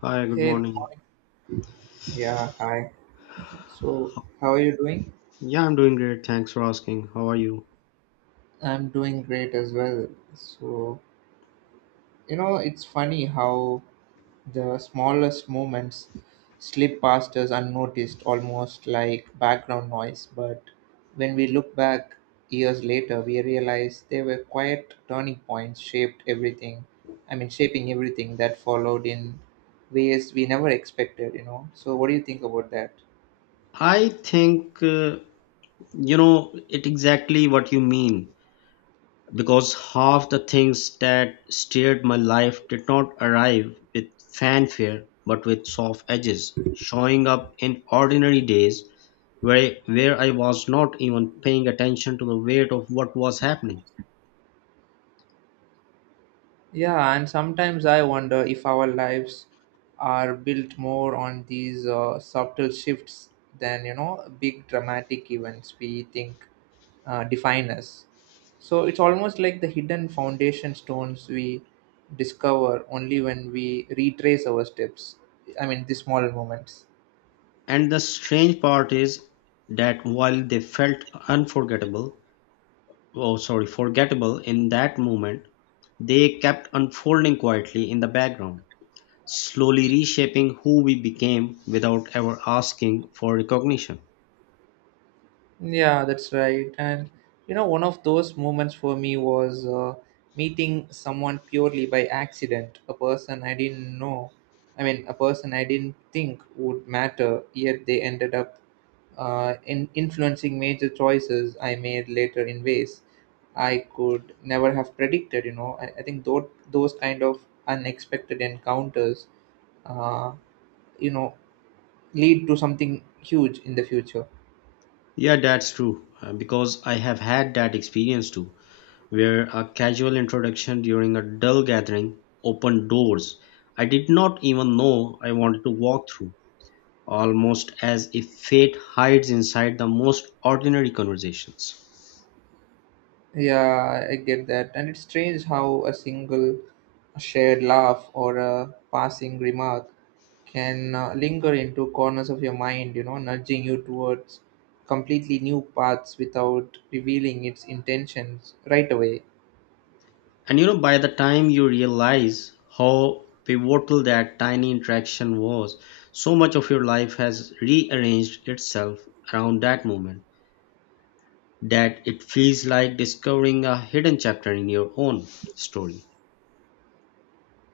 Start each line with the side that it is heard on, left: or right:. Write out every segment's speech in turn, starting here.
left: Hi, good
right: Hey,
left: morning.
right: yeah, hi. So, how are you doing?
left: Yeah, I'm doing great. Thanks for asking. How are you?
right: I'm doing great as well. So, you know, it's funny how the smallest moments slip past us unnoticed, almost like background noise. But when we look back years later, we realize they were quiet turning points, shaped everything. I mean, shaping everything that followed in ways we never expected, you know. So, what do you think about that?
left: I think, you know, it exactly what you mean because half the things that steered my life did not arrive with fanfare but with soft edges, showing up in ordinary days where I was not even paying attention to the weight of what was happening.
right: Yeah, and sometimes I wonder if our lives are built more on these subtle shifts than, you know, big dramatic events we think define us. So it's almost like the hidden foundation stones we discover only when we retrace our steps. I mean, the small moments.
left: And the strange part is that while they felt unforgettable, oh sorry, forgettable in that moment, they kept unfolding quietly in the background, slowly reshaping who we became without ever asking for recognition.
right: Yeah, that's right. And you know, one of those moments for me was meeting someone purely by accident, a person I didn't know. I mean, a person I didn't think would matter, yet they ended up in influencing major choices I made later in ways I could never have predicted. You know, I think those kind of unexpected encounters, uh, you know, lead to something huge in the future.
left: Yeah, that's true, because I have had that experience too, where a casual introduction during a dull gathering opened doors I did not even know I wanted to walk through, almost as if fate hides inside the most ordinary conversations.
right: Yeah, I get that. And it's strange how a single shared laugh or a passing remark can linger into corners of your mind, you know, nudging you towards completely new paths without revealing its intentions right away.
left: And you know, by the time you realize how pivotal that tiny interaction was, so much of your life has rearranged itself around that moment that it feels like discovering a hidden chapter in your own story.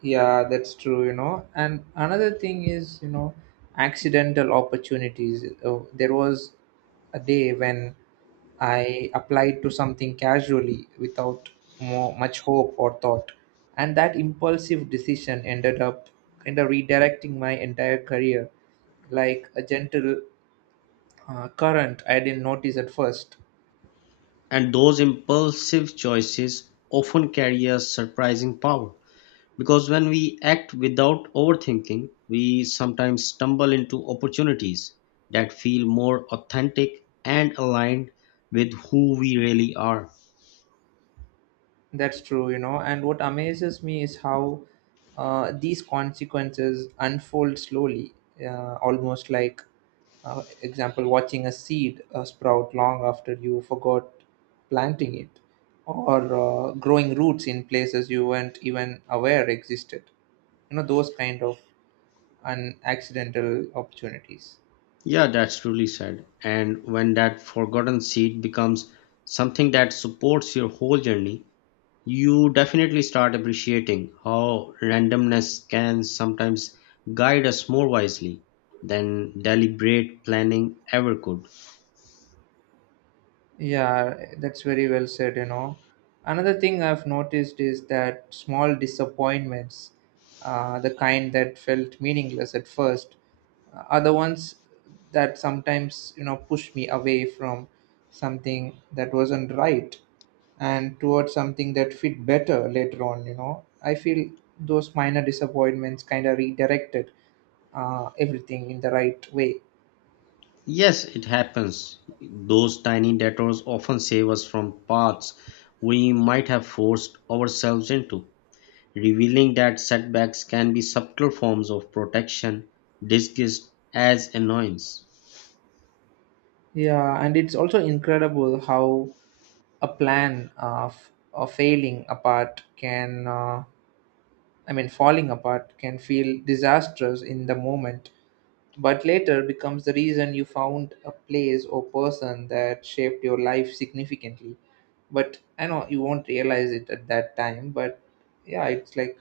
right: Yeah, that's true, you know. And another thing is, you know, accidental opportunities. There was a day when I applied to something casually without much hope or thought. And that impulsive decision ended up kind of redirecting my entire career like a gentle current I didn't notice at first.
left: And those impulsive choices often carry a surprising power. Because when we act without overthinking, we sometimes stumble into opportunities that feel more authentic and aligned with who we really are.
right: That's true, you know. And what amazes me is how these consequences unfold slowly, uh, almost like, example, watching a seed sprout long after you forgot planting it, or growing roots in places you weren't even aware existed. You know, those kind of an accidental opportunities.
left: Yeah, that's truly said. And when that forgotten seed becomes something that supports your whole journey, you definitely start appreciating how randomness can sometimes guide us more wisely than deliberate planning ever could.
right: Yeah, that's very well said, you know. Another thing I've noticed is that small disappointments, the kind that felt meaningless at first, are the ones that sometimes, you know, push me away from something that wasn't right and towards something that fit better later on, you know. I feel those minor disappointments kind of redirected everything in the right way.
left: Yes, it happens. Those tiny detours often save us from paths we might have forced ourselves into, revealing that setbacks can be subtle forms of protection disguised as annoyance.
right: Yeah, and it's also incredible how a plan of failing apart can, I mean, falling apart can feel disastrous in the moment, but later becomes the reason you found a place or person that shaped your life significantly. But I know you won't realize it at that time, but yeah, it's like,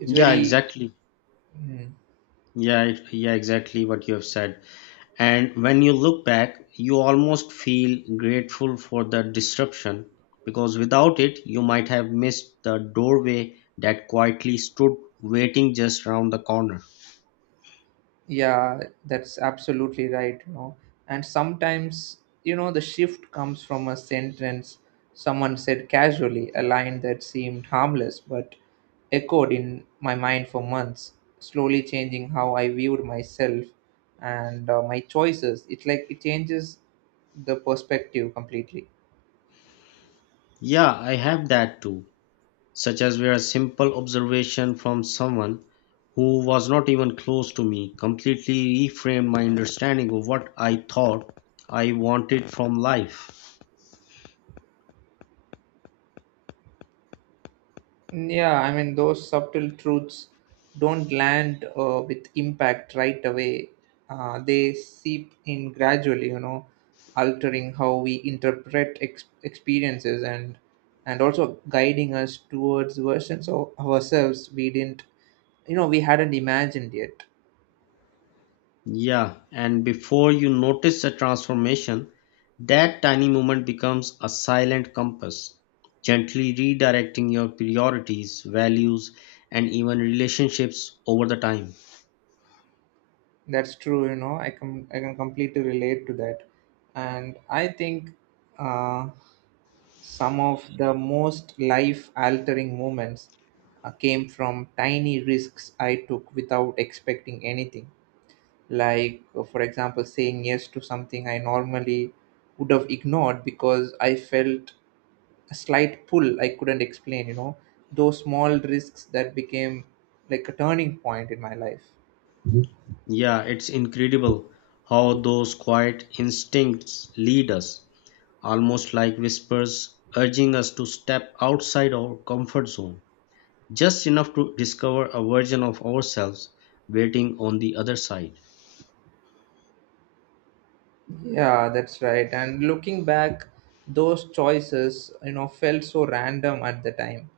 right: it's
left: Yeah,
right: very.
left: exactly.
right: mm,
left: Yeah, exactly what you have said. And when you look back, you almost feel grateful for the disruption because without it, you might have missed the doorway that quietly stood waiting just around the corner.
right: Yeah, that's absolutely right, you know. And sometimes, you know, the shift comes from a sentence someone said casually, a line that seemed harmless but echoed in my mind for months, slowly changing how I viewed myself and my choices. It's like it changes the perspective completely.
left: Yeah, I have that too, such as where a simple observation from someone who was not even close to me completely reframed my understanding of what I thought I wanted from life.
right: Yeah, I mean, those subtle truths don't land with impact right away. They seep in gradually, you know, altering how we interpret experiences and also guiding us towards versions of ourselves we didn't, you know, we hadn't imagined yet.
left: Yeah, and before you notice a transformation, that tiny moment becomes a silent compass, gently redirecting your priorities, values, and even relationships over the time.
right: That's true, you know. I can completely relate to that, and I think. Uh, Some of the most life altering moments came from tiny risks I took without expecting anything. Like, for example, saying yes to something I normally would have ignored because I felt a slight pull I couldn't explain, you know, those small risks that became like a turning point in my life.
left: Yeah, it's incredible how those quiet instincts lead us, almost like whispers urging us to step outside our comfort zone, just enough to discover a version of ourselves waiting on the other side.
right: Yeah, that's right. And looking back, those choices, you know, felt so random at the time,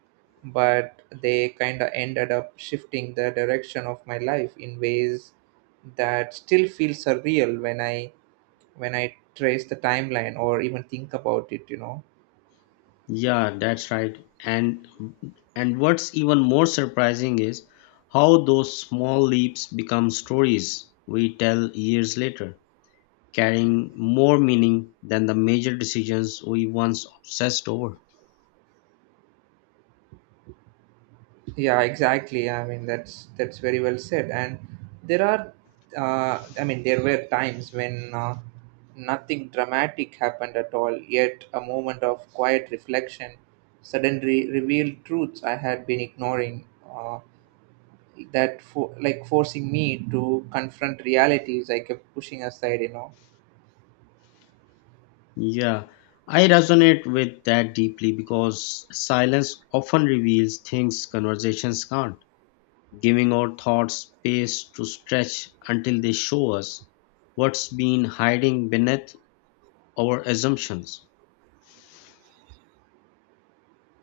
right: but they kind of ended up shifting the direction of my life in ways that still feel surreal when I trace the timeline or even think about it, you know.
left: Yeah, that's right. And and what's even more surprising is how those small leaps become stories we tell years later, carrying more meaning than the major decisions we once obsessed over.
right: Yeah, exactly. I mean, that's very well said. And there are, there were times when nothing dramatic happened at all. Yet a moment of quiet reflection suddenly revealed truths I had been ignoring. That for like forcing me to confront realities I kept pushing aside. You know,
left: Yeah, I resonate with that deeply because silence often reveals things conversations can't, giving our thoughts space to stretch until they show us what's been hiding beneath our assumptions.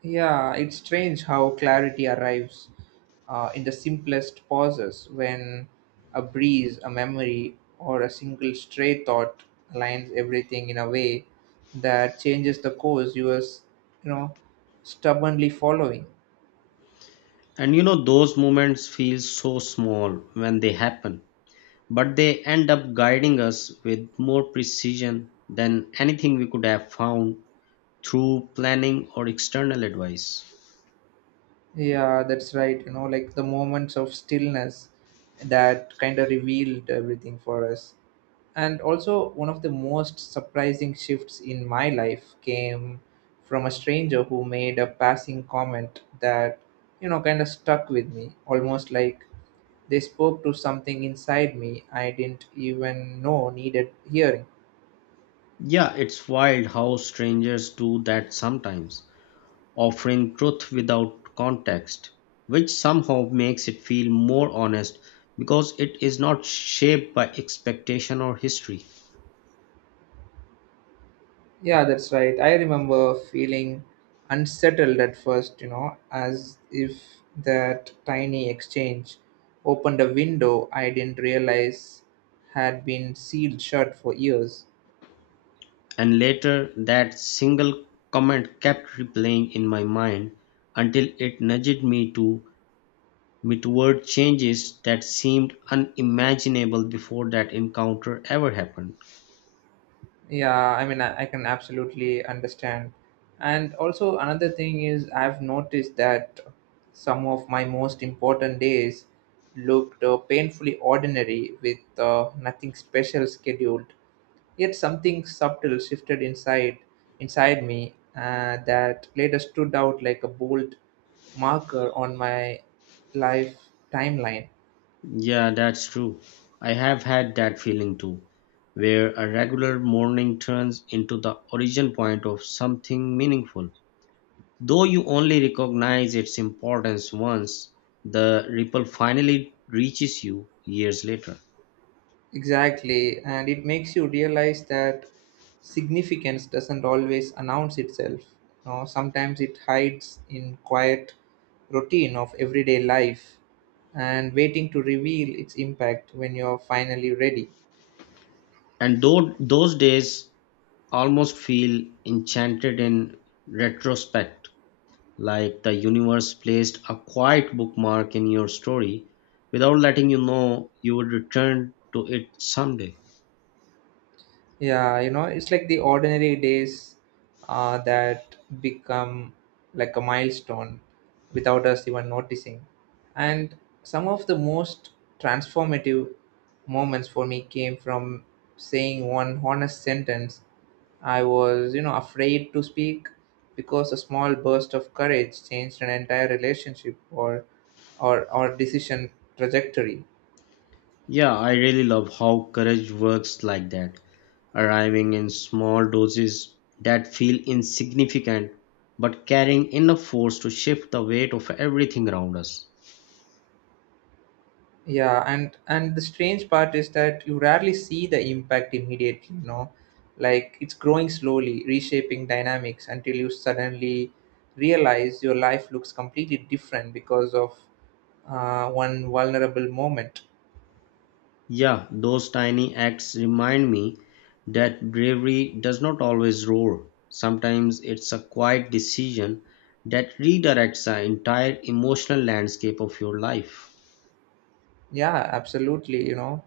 right: yeah, it's strange how clarity arrives in the simplest pauses when a breeze, a memory, or a single stray thought aligns everything in a way that changes the course you were, you know, stubbornly following.
left: And you know, those moments feel so small when they happen, but they end up guiding us with more precision than anything we could have found through planning or external advice.
right: Yeah, that's right. You know, like the moments of stillness that kind of revealed everything for us. And also, one of the most surprising shifts in my life came from a stranger who made a passing comment that, you know, kind of stuck with me, almost like they spoke to something inside me I didn't even know needed hearing.
left: Yeah, it's wild how strangers do that sometimes, offering truth without context, which somehow makes it feel more honest because it is not shaped by expectation or history.
right: Yeah, that's right. I remember feeling unsettled at first, you know, as if that tiny exchange opened a window I didn't realize had been sealed shut for years.
left: And later, that single comment kept replaying in my mind until it nudged me toward changes that seemed unimaginable before that encounter ever happened.
right: Yeah, I mean, I can absolutely understand. And also, another thing is, I've noticed that some of my most important days looked painfully ordinary with nothing special scheduled. Yet something subtle shifted inside me that later stood out like a bold marker on my life timeline.
left: Yeah, that's true. I have had that feeling too, where a regular morning turns into the origin point of something meaningful. Though you only recognize its importance once, the ripple finally reaches you years later.
right: Exactly, and it makes you realize that significance doesn't always announce itself. You know, sometimes it hides in quiet routine of everyday life and waiting to reveal its impact when you're finally ready.
left: And though those days almost feel enchanted in retrospect, like the universe placed a quiet bookmark in your story without letting you know you would return to it someday.
right: Yeah, you know, it's like the ordinary days that become like a milestone without us even noticing. And some of the most transformative moments for me came from saying one honest sentence I was, you know, afraid to speak because a small burst of courage changed an entire relationship or decision trajectory.
left: Yeah, I really love how courage works like that, arriving in small doses that feel insignificant but carrying enough force to shift the weight of everything around us.
right: Yeah, and the strange part is that you rarely see the impact immediately, you know, like it's growing slowly, reshaping dynamics until you suddenly realize your life looks completely different because of one vulnerable moment.
left: Yeah, those tiny acts remind me that bravery does not always roar. Sometimes it's a quiet decision that redirects the entire emotional landscape of your life.
right: Yeah, absolutely, you know,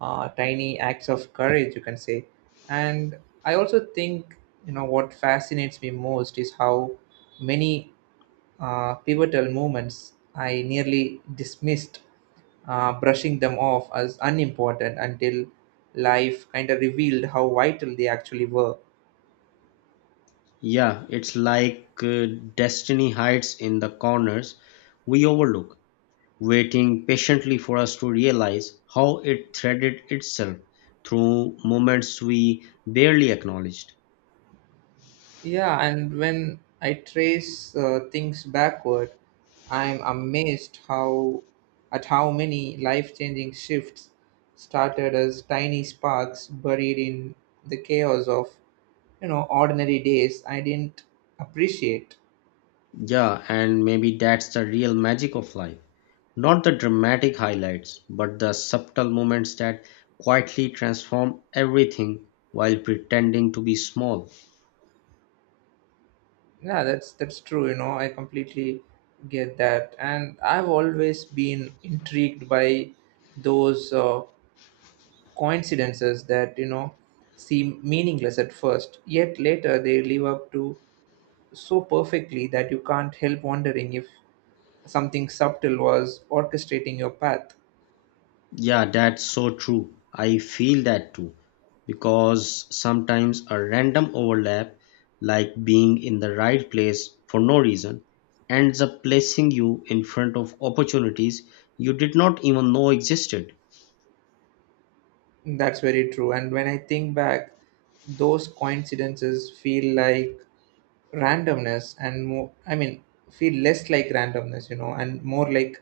right: tiny acts of courage, you can say. And I also think, you know, what fascinates me most is how many pivotal moments, I nearly dismissed, brushing them off as unimportant until life kind of revealed how vital they actually were.
left: Yeah, it's like destiny hides in the corners we overlook, waiting patiently for us to realize how it threaded itself through moments we barely acknowledged.
right: Yeah, and when I trace things backward, I'm amazed how at how many life-changing shifts started as tiny sparks buried in the chaos of you know ordinary days I didn't appreciate.
left: Yeah, and maybe that's the real magic of life. Not the dramatic highlights, but the subtle moments that quietly transform everything while pretending to be small.
right: Yeah, that's true. You know, I completely get that, and I've always been intrigued by those coincidences that you know seem meaningless at first, yet later they live up to so perfectly that you can't help wondering if something subtle was orchestrating your path.
left: Yeah, that's so true. I feel that too. Because sometimes a random overlap, like being in the right place for no reason, ends up placing you in front of opportunities you did not even know existed.
right: That's very true. And when I think back, those coincidences feel like randomness and more I mean feel less like randomness, you know, and more like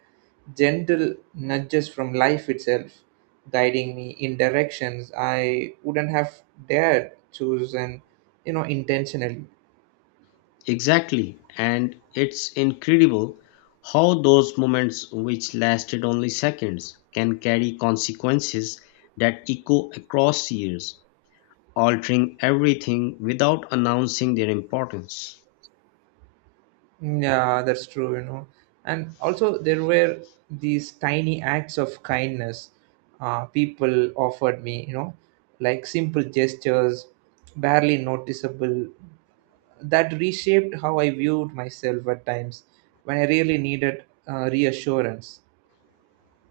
right: gentle nudges from life itself guiding me in directions I wouldn't have dared choose and, you know, intentionally.
left: Exactly. And it's incredible how those moments, which lasted only seconds, can carry consequences that echo across years, altering everything without announcing their importance.
right: Yeah, that's true, you know. And also there were these tiny acts of kindness, people offered me, you know, like simple gestures barely noticeable that reshaped how I viewed myself at times when I really needed reassurance.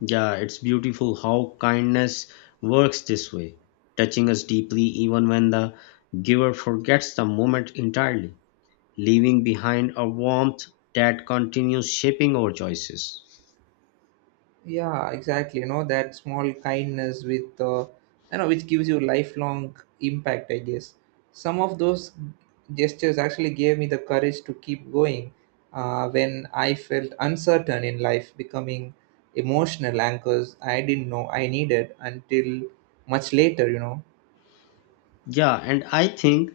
left: Yeah, it's beautiful how kindness works this way, touching us deeply even when the giver forgets the moment entirely, leaving behind a warmth that continues shaping our choices.
right: Yeah, exactly. You know that small kindness with, you know, which gives you lifelong impact. I guess some of those gestures actually gave me the courage to keep going when I felt uncertain in life, becoming emotional anchors I didn't know I needed until much later. You know.
left: Yeah, and I think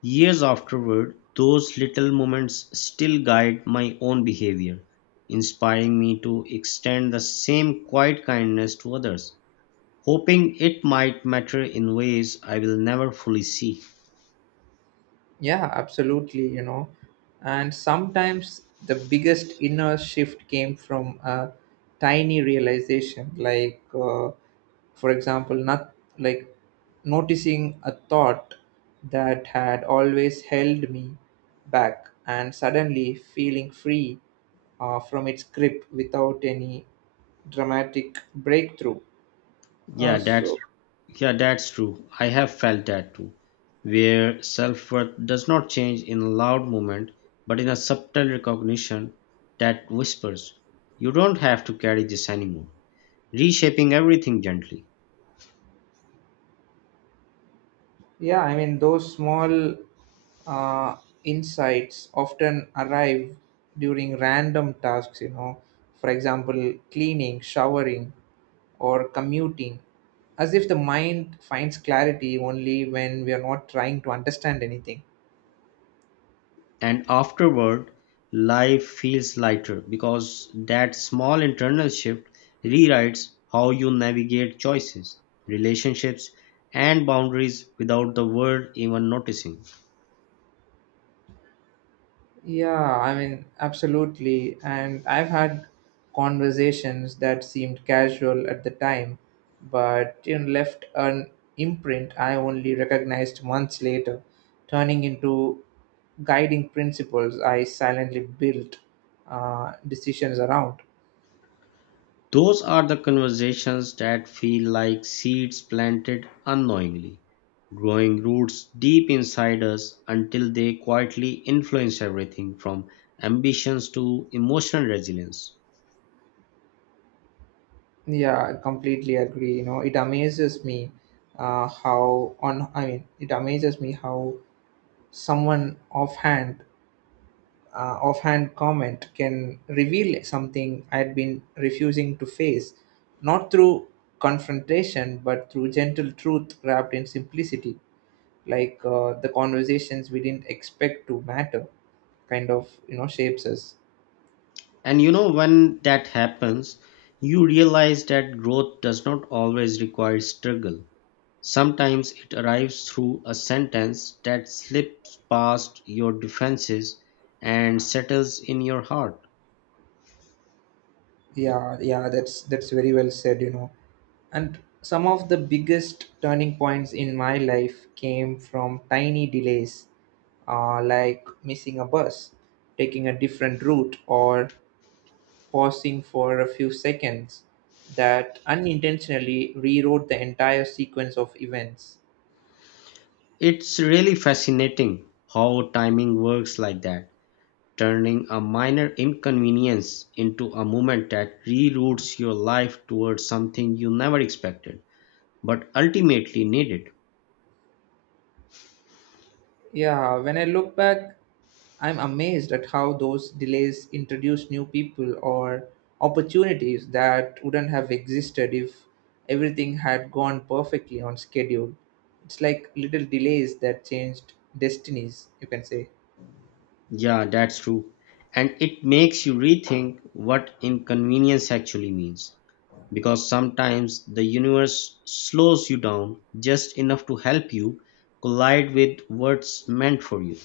left: years afterward, those little moments still guide my own behavior, inspiring me to extend the same quiet kindness to others, hoping it might matter in ways I will never fully see.
right: Yeah, absolutely, you know. And sometimes the biggest inner shift came from a tiny realization, like, for example, not like noticing a thought that had always held me back and suddenly feeling free from its grip without any dramatic breakthrough. Uh,
left: Yeah,
right: so,
left: that's yeah, that's true. I have felt that too, where self-worth does not change in a loud moment, but in a subtle recognition that whispers, you don't have to carry this anymore, reshaping everything gently.
right: Yeah, I mean, those small uh, insights often arrive during random tasks, you know, for example, cleaning, showering, or commuting, as if the mind finds clarity only when we are not trying to understand anything.
left: And afterward, life feels lighter because that small internal shift rewrites how you navigate choices, relationships, and boundaries without the world even noticing.
right: Yeah, I mean, absolutely. And I've had conversations that seemed casual at the time, but you know, left an imprint I only recognized months later, turning into guiding principles I silently built decisions around.
left: Those are the conversations that feel like seeds planted unknowingly, growing roots deep inside us until they quietly influence everything from ambitions to emotional resilience.
right: Yeah, I completely agree. You know, it amazes me how someone offhand comment can reveal something I'd been refusing to face, not through confrontation, but through gentle truth wrapped in simplicity, like the conversations we didn't expect to matter, kind of you know shapes us.
left: And you know, when that happens, you realize that growth does not always require struggle. Sometimes it arrives through a sentence that slips past your defenses and settles in your heart.
right: Yeah, that's very well said, you know. And some of the biggest turning points in my life came from tiny delays, like missing a bus, taking a different route, or pausing for a few seconds, that unintentionally rewrote the entire sequence of events.
left: It's really fascinating how timing works like that, turning a minor inconvenience into a moment that reroutes your life towards something you never expected, but ultimately needed.
right: Yeah, when I look back, I'm amazed at how those delays introduced new people or opportunities that wouldn't have existed if everything had gone perfectly on schedule. It's like little delays that changed destinies, you can say.
left: Yeah, that's true. And it makes you rethink what inconvenience actually means. Because sometimes the universe slows you down just enough to help you collide with what's meant for you.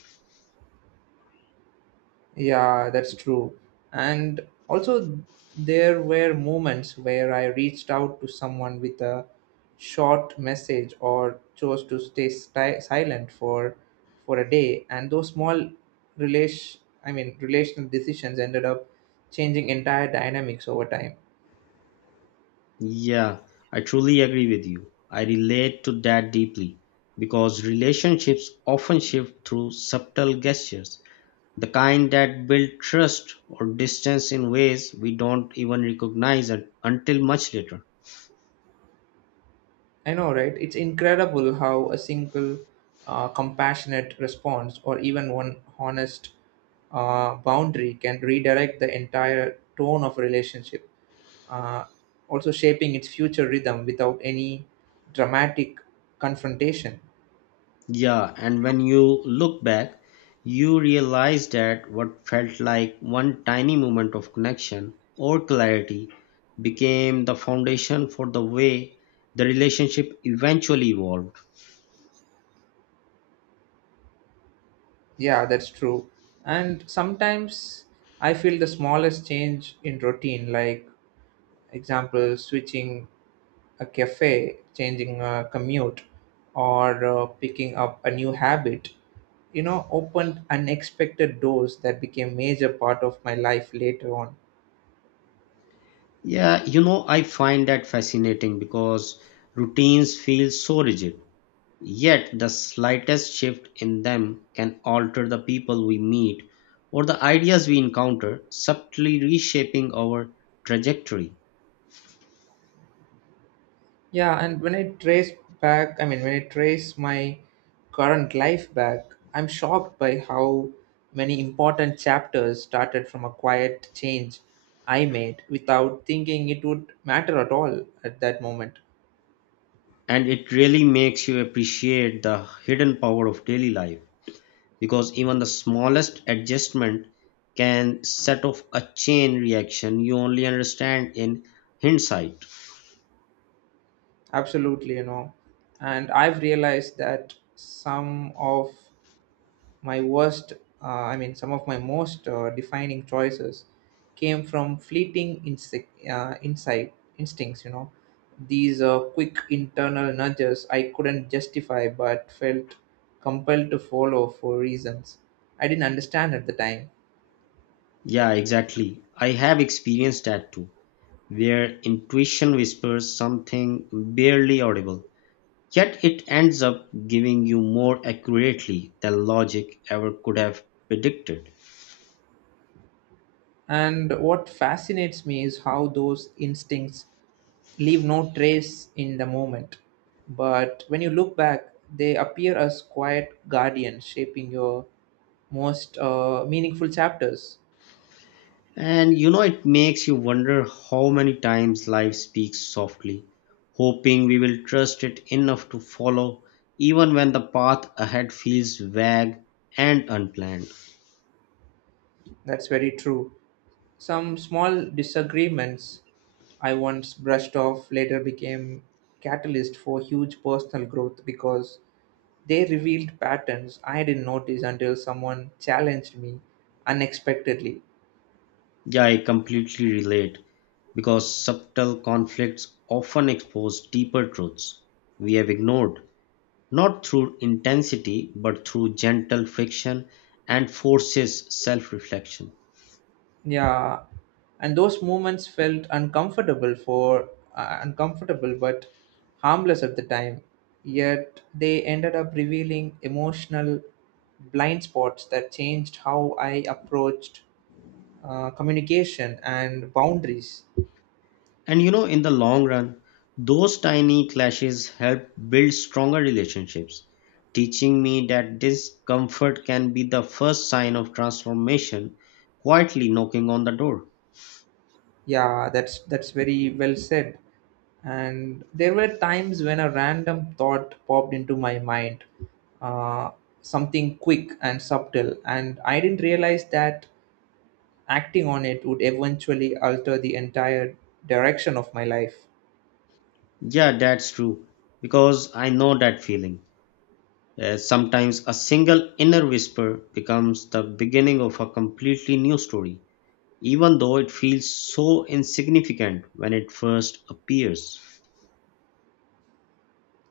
right: Yeah, that's true. And also, there were moments where I reached out to someone with a short message or chose to stay silent for a day, and those small relational decisions ended up changing entire dynamics over time.
left: Yeah, I truly agree with you. I relate to that deeply because relationships often shift through subtle gestures, the kind that build trust or distance in ways we don't even recognize until much later.
right: I know, right? It's incredible how a single compassionate response or even one honest boundary can redirect the entire tone of a relationship, uh, also shaping its future rhythm without any dramatic confrontation.
left: Yeah, and when you look back, you realize that what felt like one tiny moment of connection or clarity became the foundation for the way the relationship eventually evolved.
right: Yeah, that's true. And sometimes I feel the smallest change in routine, like example switching a cafe, changing a commute, or picking up a new habit, you know, opened unexpected doors that became major part of my life later on.
left: Yeah, you know, I find that fascinating because routines feel so rigid, yet the slightest shift in them can alter the people we meet or the ideas we encounter, subtly reshaping our trajectory.
right: Yeah, and when I trace when I trace my current life back, I'm shocked by how many important chapters started from a quiet change I made without thinking it would matter at all at that moment.
left: And it really makes you appreciate the hidden power of daily life because even the smallest adjustment can set off a chain reaction you only understand in hindsight.
right: Absolutely, you know. And I've realized that some of my some of my most defining choices came from fleeting instincts, you know. These quick internal nudges I couldn't justify but felt compelled to follow for reasons I didn't understand at the time.
left: Yeah, exactly. I have experienced that too, where intuition whispers something barely audible, yet it ends up giving you more accurately than logic ever could have predicted.
right: And what fascinates me is how those instincts leave no trace in the moment. But when you look back, they appear as quiet guardians shaping your most meaningful chapters.
left: And you know, it makes you wonder how many times life speaks softly, hoping we will trust it enough to follow, even when the path ahead feels vague and unplanned.
right: That's very true. Some small disagreements I once brushed off later became catalyst for huge personal growth because they revealed patterns I didn't notice until someone challenged me unexpectedly.
left: Yeah, I completely relate because subtle conflicts often expose deeper truths we have ignored, not through intensity, but through gentle friction and forces self reflection.
right: Yeah, and those moments felt uncomfortable but harmless at the time. Yet they ended up revealing emotional blind spots that changed how I approached communication and boundaries.
left: And you know, in the long run, those tiny clashes help build stronger relationships, teaching me that discomfort can be the first sign of transformation, quietly knocking on the door.
right: Yeah, that's very well said. And there were times when a random thought popped into my mind, uh, something quick and subtle, and I didn't realize that acting on it would eventually alter the entire direction of my life.
left: Yeah, that's true, because I know that feeling. As sometimes a single inner whisper becomes the beginning of a completely new story, even though it feels so insignificant when it first appears.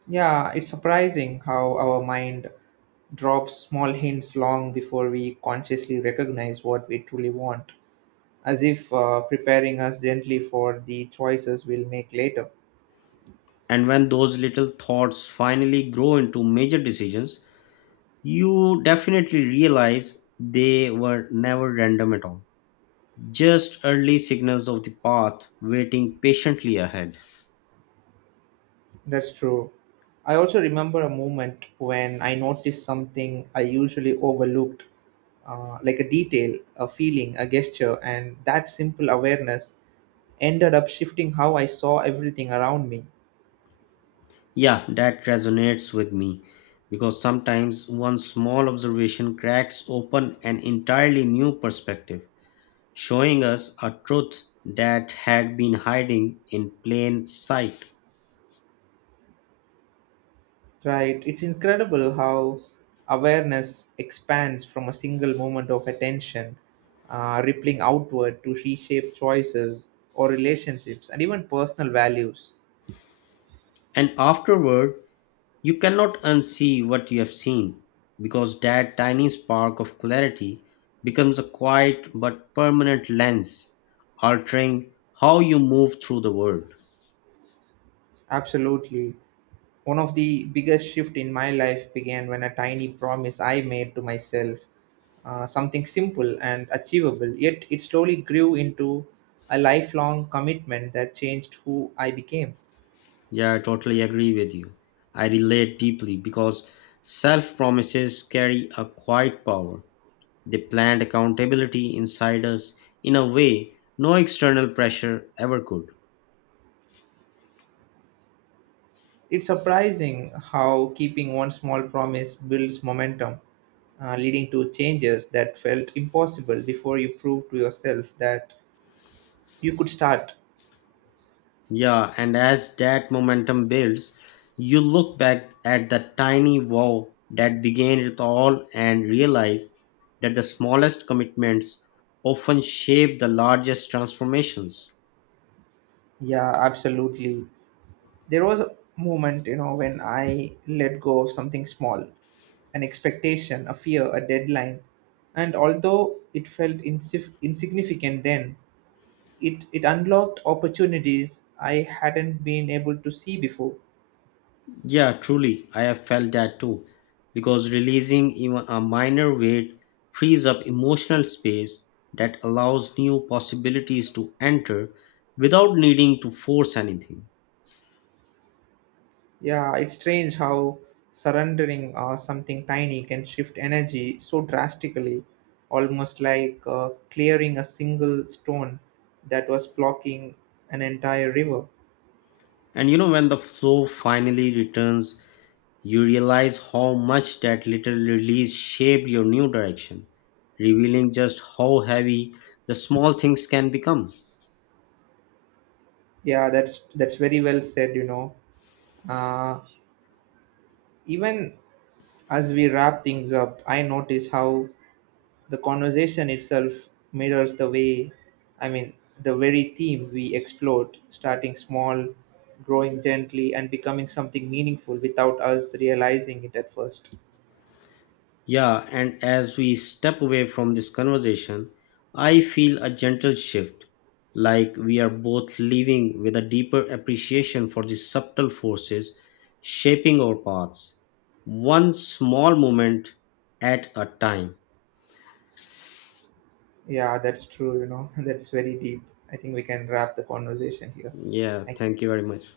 right: Yeah, it's surprising how our mind drops small hints long before we consciously recognize what we truly want, as if preparing us gently for the choices we'll make later.
left: And when those little thoughts finally grow into major decisions, you definitely realize they were never random at all, just early signals of the path waiting patiently ahead.
right: That's true. I also remember a moment when I noticed something I usually overlooked, like a detail, a feeling, a gesture, and that simple awareness ended up shifting how I saw everything around me.
left: Yeah, that resonates with me because sometimes one small observation cracks open an entirely new perspective, showing us a truth that had been hiding in plain sight.
right: Right? It's incredible how awareness expands from a single moment of attention, rippling outward to reshape choices or relationships and even personal values.
left: And afterward, you cannot unsee what you have seen because that tiny spark of clarity becomes a quiet but permanent lens, altering how you move through the world.
right: Absolutely. One of the biggest shift in my life began when a tiny promise I made to myself, something simple and achievable, yet it slowly grew into a lifelong commitment that changed who I became.
left: Yeah, I totally agree with you. I relate deeply because self promises carry a quiet power. They plant accountability inside us in a way no external pressure ever could.
right: It's surprising how keeping one small promise builds momentum, leading to changes that felt impossible before you prove to yourself that you could start.
left: Yeah, and as that momentum builds, you look back at the tiny wow that began it all and realize that the smallest commitments often shape the largest transformations.
right: Yeah, absolutely. There was a moment, you know, when I let go of something small, an expectation, a fear, a deadline. And although it felt insignificant then, it unlocked opportunities I hadn't been able to see before.
left: Yeah, truly, I have felt that too. Because releasing even a minor weight frees up emotional space that allows new possibilities to enter without needing to force anything.
right: Yeah, it's strange how surrendering something tiny can shift energy so drastically, almost like clearing a single stone that was blocking an entire river.
left: And you know, when the flow finally returns, you realize how much that little release shaped your new direction, revealing just how heavy the small things can become.
right: Yeah, that's very well said. You know, uh, even as we wrap things up, I notice how the conversation itself mirrors the way I mean the very theme we explored: starting small, growing gently, and becoming something meaningful without us realizing it at first.
left: Yeah, and as we step away from this conversation, I feel a gentle shift, like we are both leaving with a deeper appreciation for the subtle forces shaping our paths, one small moment at a time.
right: Yeah, that's true, you know. That's very deep. I think we can wrap the conversation here.
left: Yeah,
right: Thank you.
left: thank you very much.